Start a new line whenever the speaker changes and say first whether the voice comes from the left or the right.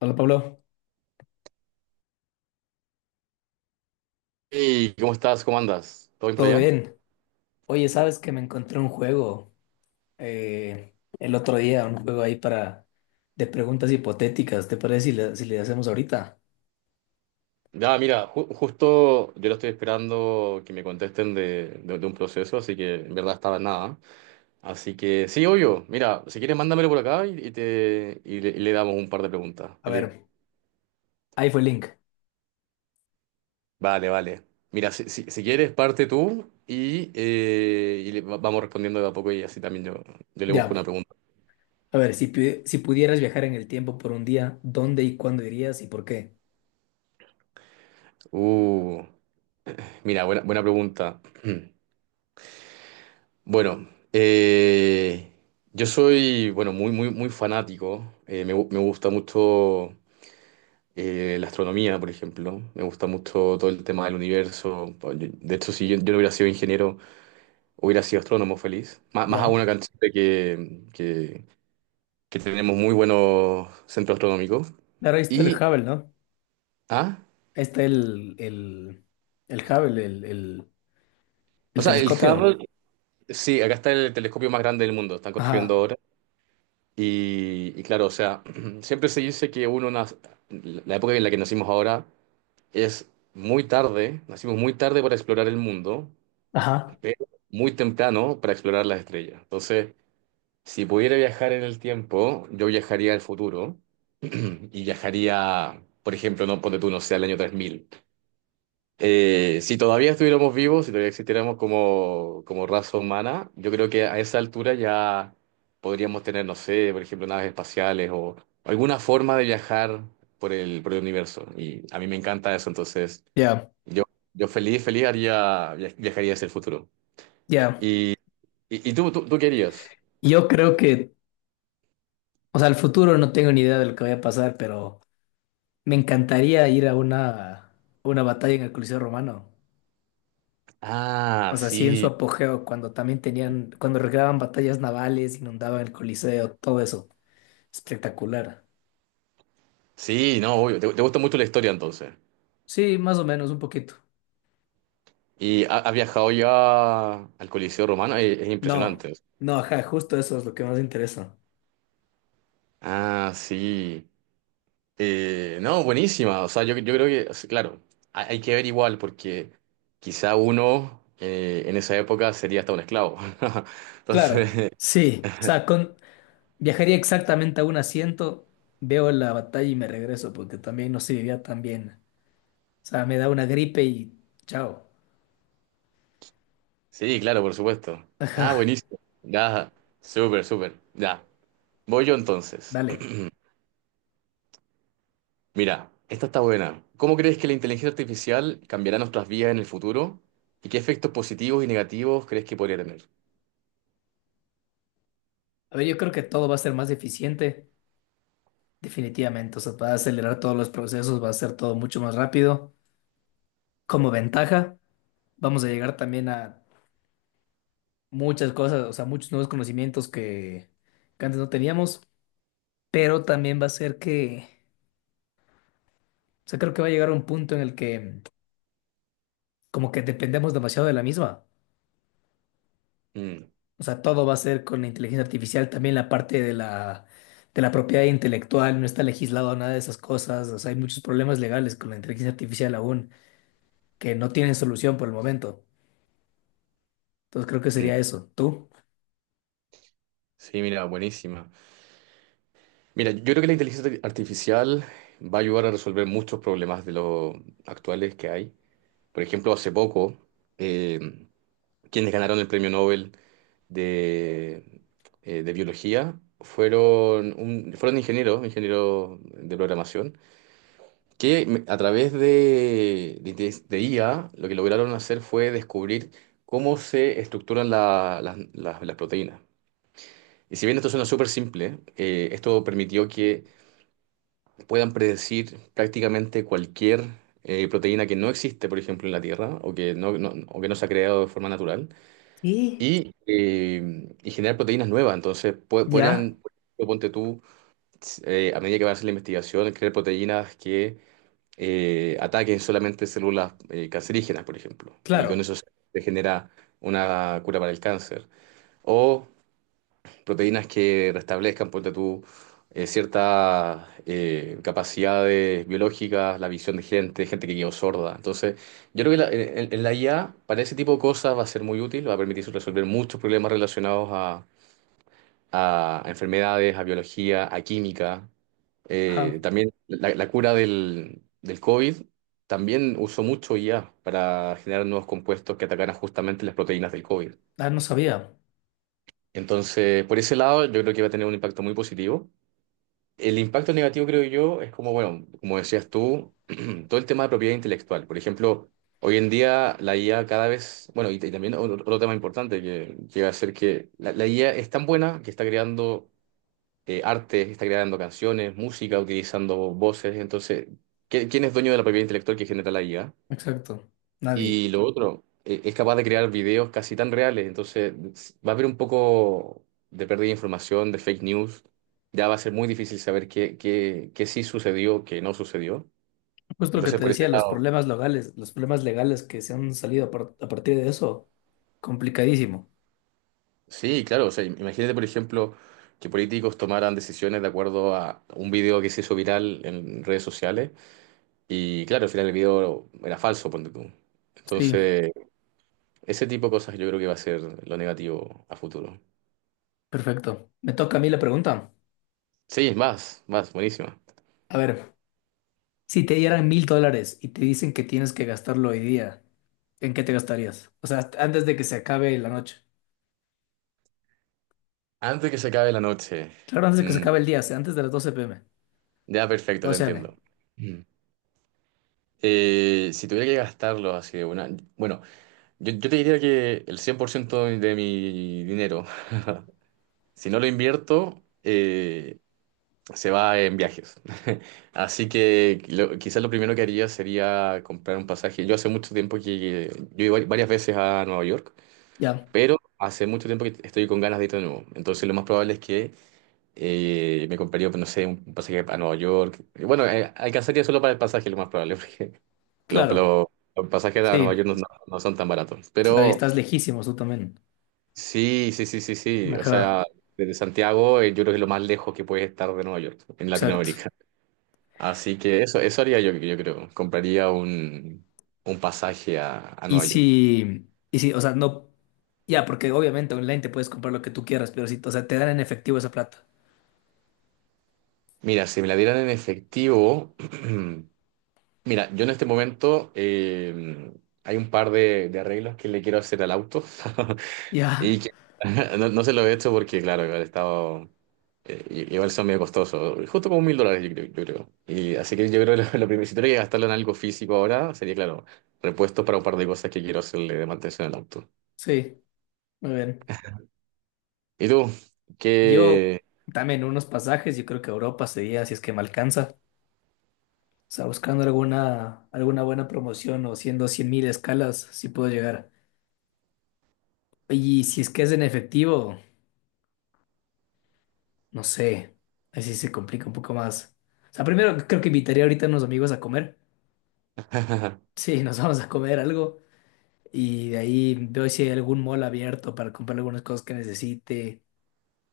left: Hola Pablo,
right: Hey, ¿cómo estás? ¿Cómo andas? ¿Todo bien por
left: ¿todo
right: allá?
left: bien? Oye, sabes que me encontré un juego el otro día, un juego ahí para de preguntas hipotéticas. ¿Te parece si le hacemos ahorita?
right: Ya, mira, justo yo lo estoy esperando que me contesten de un proceso, así que en verdad estaba en nada. Así que sí, obvio. Mira, si quieres, mándamelo por acá y le damos un par de preguntas.
left: A ver,
right: Feliz.
left: ahí fue el link.
right: Vale, vale. Mira, si quieres, parte tú y vamos respondiendo de a poco y así también yo le busco una
left: Ya.
right: pregunta.
left: A ver, si pudieras viajar en el tiempo por un día, ¿dónde y cuándo irías y por qué?
right: Uh, Mira, buena, buena pregunta. Bueno, eh, yo soy, bueno, muy, muy, muy fanático. Me gusta mucho la astronomía, por ejemplo. Me gusta mucho todo el tema del universo. Pues, de hecho, si yo no hubiera sido ingeniero, hubiera sido astrónomo feliz. Más, más aún
left: Ya.
right: acá en Chile que tenemos muy buenos centros astronómicos.
left: Claro, ahí está el
right: Y,
left: Hubble, ¿no?
right: ah,
left: Ahí está el Hubble, el, el,
right: o
left: el
right: sea, el
left: telescopio.
right: Hubble, sí, acá está el telescopio más grande del mundo. Están construyendo
left: Ajá.
right: ahora. Y claro, o sea, siempre se dice que uno nace, la época en la que nacimos ahora es muy tarde, nacimos muy tarde para explorar el mundo,
left: Ajá.
right: pero muy temprano para explorar las estrellas. Entonces, si pudiera viajar en el tiempo, yo viajaría al futuro y viajaría, por ejemplo, no ponte tú, no sé, al año 3000. Si todavía estuviéramos vivos, si todavía existiéramos como, como raza humana, yo creo que a esa altura ya podríamos tener, no sé, por ejemplo, naves espaciales o alguna forma de viajar por el universo. Y a mí me encanta eso, entonces
left: Ya.
right: yo, yo feliz, feliz haría, viajaría hacia el futuro.
left: Ya.
right: ¿Y, y tú qué harías?
left: Yo creo que o sea, al futuro no tengo ni idea de lo que vaya a pasar, pero me encantaría ir a una batalla en el Coliseo Romano.
right: Ah,
left: O sea, sí, en su
right: sí,
left: apogeo, cuando también tenían, cuando regaban batallas navales, inundaban el Coliseo, todo eso. Espectacular.
right: sí, no, obvio. Te gusta mucho la historia entonces.
left: Sí, más o menos, un poquito.
right: ¿Y has viajado ya al Coliseo Romano? Es
left: No,
right: impresionante.
left: no, ajá, justo eso es lo que más me interesa.
right: Ah, sí. No, buenísima. O sea, yo creo que, o sea, claro, hay que ver igual, porque quizá uno en esa época sería hasta un esclavo.
left: Claro,
right: Entonces,
left: sí. O sea, con, viajaría exactamente a un asiento, veo la batalla y me regreso, porque también no se vivía tan bien. O sea, me da una gripe y chao,
right: sí, claro, por supuesto. Ah, buenísimo. Ya, súper, súper. Ya. Voy yo entonces.
left: dale.
right: Mira, esta está buena. ¿Cómo crees que la inteligencia artificial cambiará nuestras vidas en el futuro? ¿Y qué efectos positivos y negativos crees que podría tener?
left: A ver, yo creo que todo va a ser más eficiente, definitivamente. O sea, va a acelerar todos los procesos, va a ser todo mucho más rápido. Como ventaja, vamos a llegar también a muchas cosas, o sea, muchos nuevos conocimientos que antes no teníamos, pero también va a ser que, o sea, creo que va a llegar a un punto en el que como que dependemos demasiado de la misma.
right: Mm,
left: O sea, todo va a ser con la inteligencia artificial, también la parte de la propiedad intelectual, no está legislado nada de esas cosas, o sea, hay muchos problemas legales con la inteligencia artificial aún, que no tienen solución por el momento. Entonces creo que
right: mm.
left: sería eso. ¿Tú?
right: Sí, mira, buenísima. Mira, yo creo que la inteligencia artificial va a ayudar a resolver muchos problemas de los actuales que hay. Por ejemplo, hace poco, eh, quienes ganaron el premio Nobel de, de biología fueron, fueron ingenieros, ingenieros de programación, que a través de IA lo que lograron hacer fue descubrir cómo se estructuran las proteínas. Y si bien esto suena súper simple, esto permitió que puedan predecir prácticamente cualquier proteína que no existe, por ejemplo, en la Tierra o que o que no se ha creado de forma natural
left: Y
right: y generar proteínas nuevas. Entonces,
left: ya.
right: podrían, ponte tú, a medida que va a hacer la investigación, crear proteínas que ataquen solamente células cancerígenas, por ejemplo, y con
left: Claro.
right: eso se genera una cura para el cáncer. O proteínas que restablezcan, ponte tú, ciertas capacidades biológicas, la visión de gente que quedó sorda. Entonces, yo creo que en la IA para ese tipo de cosas va a ser muy útil, va a permitir resolver muchos problemas relacionados a enfermedades, a biología, a química.
left: Ajá.
right: También la cura del COVID también usó mucho IA para generar nuevos compuestos que atacaran justamente las proteínas del COVID.
left: Ah, no sabía.
right: Entonces, por ese lado, yo creo que va a tener un impacto muy positivo. El impacto negativo, creo yo, es como, bueno, como decías tú, todo el tema de propiedad intelectual. Por ejemplo, hoy en día la IA cada vez, bueno, y también otro tema importante que llega a ser que la IA es tan buena que está creando arte, está creando canciones, música, utilizando voces. Entonces, ¿quién es dueño de la propiedad intelectual que genera la IA?
left: Exacto. Nadie.
right: Y lo otro, es capaz de crear videos casi tan reales, entonces va a haber un poco de pérdida de información, de fake news, ya va a ser muy difícil saber qué sí sucedió, qué no sucedió.
left: Justo lo que
right: Entonces,
left: te
right: por ese
left: decía,
right: lado,
left: los problemas legales que se han salido a partir de eso, complicadísimo.
right: sí, claro, o sea, imagínate, por ejemplo, que políticos tomaran decisiones de acuerdo a un video que se hizo viral en redes sociales y claro, al final el video era falso, ponte tú.
left: Sí,
right: Entonces, ese tipo de cosas yo creo que va a ser lo negativo a futuro.
left: perfecto. Me toca a mí la pregunta.
right: Sí, es más, más, buenísimo.
left: A ver, si te dieran $1.000 y te dicen que tienes que gastarlo hoy día, ¿en qué te gastarías? O sea, antes de que se acabe la noche.
right: Antes que se acabe la noche.
left: Claro, antes de que se
right: Mm,
left: acabe el día, o sea, antes de las 12 p.m.
right: ya, perfecto, te
left: 12 a.m.
right: entiendo. Mm. Si tuviera que gastarlo así de una. Bueno, yo te diría que el 100% de mi dinero, si no lo invierto, se va en viajes. Así que quizás lo primero que haría sería comprar un pasaje. Yo hace mucho tiempo que. Yo iba varias veces a Nueva York,
left: Ya,
right: pero hace mucho tiempo que estoy con ganas de ir de nuevo. Entonces lo más probable es que me compraría, pues, no sé, un pasaje a Nueva York. Bueno, alcanzaría solo para el pasaje, lo más probable, porque lo-
left: claro.
right: lo- los pasajes a Nueva
left: Sí,
right: York no son tan baratos.
left: claro, y
right: Pero
left: estás lejísimos tú también.
right: sí, sí, sí, sí, sí. O
left: Ajá,
right: sea, desde Santiago, yo creo que es lo más lejos que puedes estar de Nueva York, en
left: exacto.
right: Latinoamérica. Así que eso haría yo creo. Compraría un pasaje a
left: Y
right: Nueva York.
left: si, y si, o sea, no, ya, porque obviamente online te puedes comprar lo que tú quieras, pero si, o sea, te dan en efectivo esa plata.
right: Mira, si me la dieran en efectivo, mira, yo en este momento hay un par de arreglos que le quiero hacer al auto y
left: Ya,
right: que no se lo he hecho porque, claro, igual he estado, igual son medio costosos, justo como mil dólares, yo creo. Yo creo. Y así que yo creo que lo, lo primero, si tuviera que gastarlo en algo físico ahora, sería, claro, repuestos para un par de cosas que quiero hacerle de mantención al auto.
left: sí, muy bien.
right: ¿Y tú?
left: Yo
right: ¿Qué?
left: también unos pasajes, yo creo que Europa sería, si es que me alcanza. O sea, buscando alguna buena promoción o siendo 100.000 escalas, si puedo llegar. Y si es que es en efectivo, no sé, así se complica un poco más. O sea, primero creo que invitaría ahorita a unos amigos a comer. Sí, nos vamos a comer algo y de ahí veo si hay algún mall abierto para comprar algunas cosas que necesite.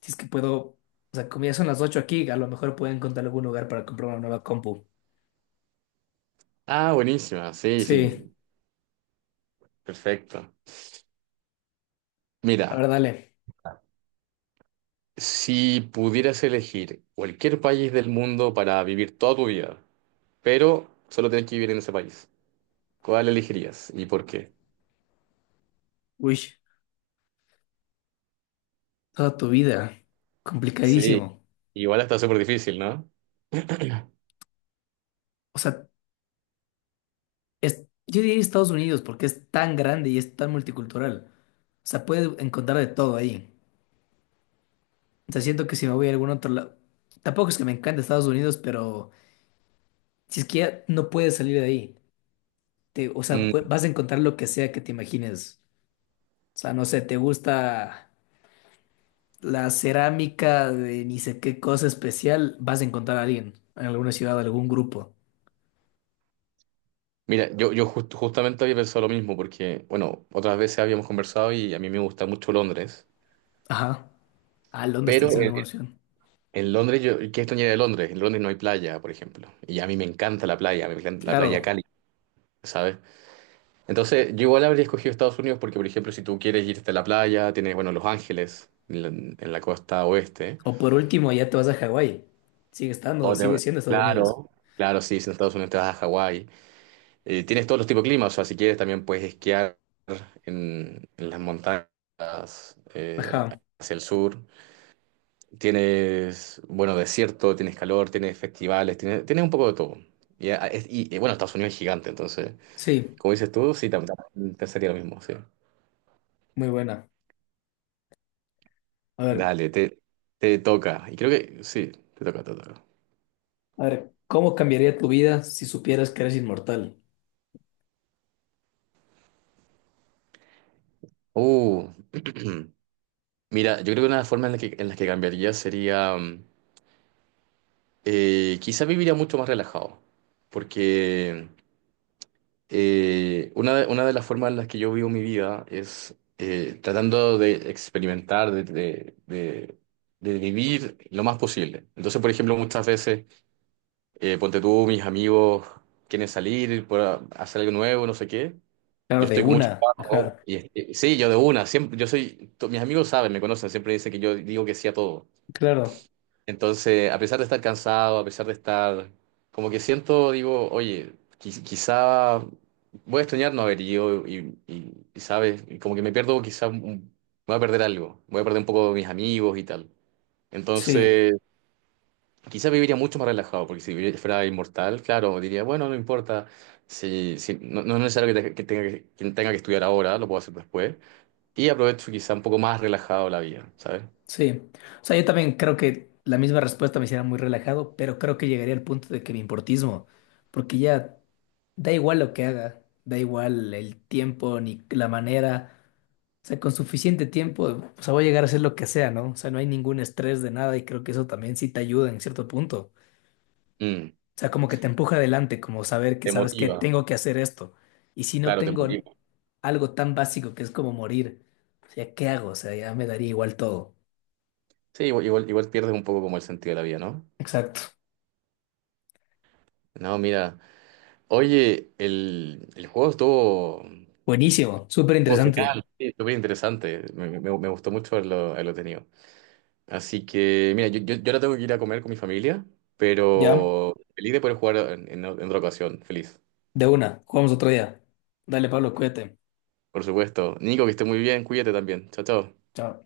left: Si es que puedo, o sea, como ya son las 8 aquí, a lo mejor puedo encontrar algún lugar para comprar una nueva compu.
right: Ah, buenísima, sí, sí,
left: Sí,
right: perfecto. Mira,
left: a ver, dale.
right: si pudieras elegir cualquier país del mundo para vivir toda tu vida, pero solo tienes que vivir en ese país, ¿cuál elegirías y por qué?
left: Uy, toda tu vida,
right: Sí,
left: complicadísimo.
right: igual está súper difícil, ¿no?
left: O sea, es, yo diría Estados Unidos porque es tan grande y es tan multicultural. O sea, puedes encontrar de todo ahí. O sea, siento que si me voy a algún otro lado, tampoco es que me encante Estados Unidos, pero si es que ya no puedes salir de ahí. O sea,
right: Mm,
left: vas a encontrar lo que sea que te imagines. O sea, no sé, te gusta la cerámica de ni sé qué cosa especial, vas a encontrar a alguien en alguna ciudad, algún grupo.
right: mira, yo justamente había pensado lo mismo porque, bueno, otras veces habíamos conversado y a mí me gusta mucho Londres,
left: Ajá. Ah, Londres está
right: pero
left: en ser una
right: en,
left: buena opción.
right: en Londres, yo, ¿qué extrañaría de Londres? En Londres no hay playa, por ejemplo, y a mí me encanta la playa, me encanta la playa
left: Claro.
right: cálida, ¿sabes? Entonces, yo igual habría escogido Estados Unidos porque, por ejemplo, si tú quieres irte a la playa, tienes, bueno, Los Ángeles, en la costa oeste.
left: O por último, ya te vas a Hawái. Sigue estando,
right: O
left: sigue
right: te-
left: siendo Estados Unidos.
right: Claro. Claro, sí, si en Estados Unidos te vas a Hawái. Tienes todos los tipos de climas, o sea, si quieres también puedes esquiar en las montañas eh,
left: Ajá.
right: hacia el sur. Tienes, bueno, desierto, tienes calor, tienes festivales, tienes un poco de todo. Y, bueno, Estados Unidos es gigante, entonces,
left: Sí,
right: como dices tú, sí, también te sería lo mismo, sí.
left: muy buena. A ver,
right: Dale, te toca. Y creo que sí, te toca, te toca.
left: a ver, ¿cómo cambiaría tu vida si supieras que eres inmortal?
right: Uh, mira, yo creo que una forma en las que cambiaría sería, quizá viviría mucho más relajado, porque una de las formas en las que yo vivo mi vida es tratando de experimentar, de vivir lo más posible. Entonces, por ejemplo, muchas veces, ponte tú, mis amigos quieren salir, hacer algo nuevo, no sé qué.
left: Claro,
right: Yo
left: de
right: estoy con mucho
left: una.
right: trabajo
left: Ajá.
right: y este, sí, yo de una, siempre, yo soy, mis amigos saben, me conocen, siempre dicen que yo digo que sí a todo.
left: Claro.
right: Entonces, a pesar de estar cansado, a pesar de estar, como que siento, digo, oye, quizá voy a extrañar no haber ido y, sabes, y como que me pierdo, quizá voy a perder algo, voy a perder un poco de mis amigos y tal.
left: Sí.
right: Entonces, quizá viviría mucho más relajado, porque si fuera inmortal, claro, diría, bueno, no importa, no, no es necesario que tenga que estudiar ahora, lo puedo hacer después. Y aprovecho quizá un poco más relajado la vida, ¿sabes?
left: Sí, o sea, yo también creo que la misma respuesta me hiciera muy relajado, pero creo que llegaría al punto de que me importismo, porque ya da igual lo que haga, da igual el tiempo ni la manera, o sea, con suficiente tiempo, o sea, voy a llegar a hacer lo que sea, ¿no? O sea, no hay ningún estrés de nada y creo que eso también sí te ayuda en cierto punto,
right: Mm,
left: o sea, como que te empuja adelante, como saber que
right: te
left: sabes que
right: motiva,
left: tengo que hacer esto, y si no
right: claro, te
left: tengo
right: motiva.
left: algo tan básico que es como morir, o sea, ¿qué hago? O sea, ya me daría igual todo.
right: Sí, igual, igual, igual pierdes un poco como el sentido de la vida, ¿no?
left: Exacto.
right: No, mira, oye, el juego estuvo,
left: Buenísimo, súper
right: estuvo
left: interesante.
right: genial, sí, estuvo bien interesante, me gustó mucho haberlo tenido. Así que, mira, yo ahora tengo que ir a comer con mi familia,
left: Ya,
right: pero feliz de poder jugar en otra ocasión, feliz.
left: de una, jugamos otro día. Dale, Pablo, cuídate.
right: Por supuesto. Nico, que esté muy bien, cuídate también. Chao, chao.
left: Chao.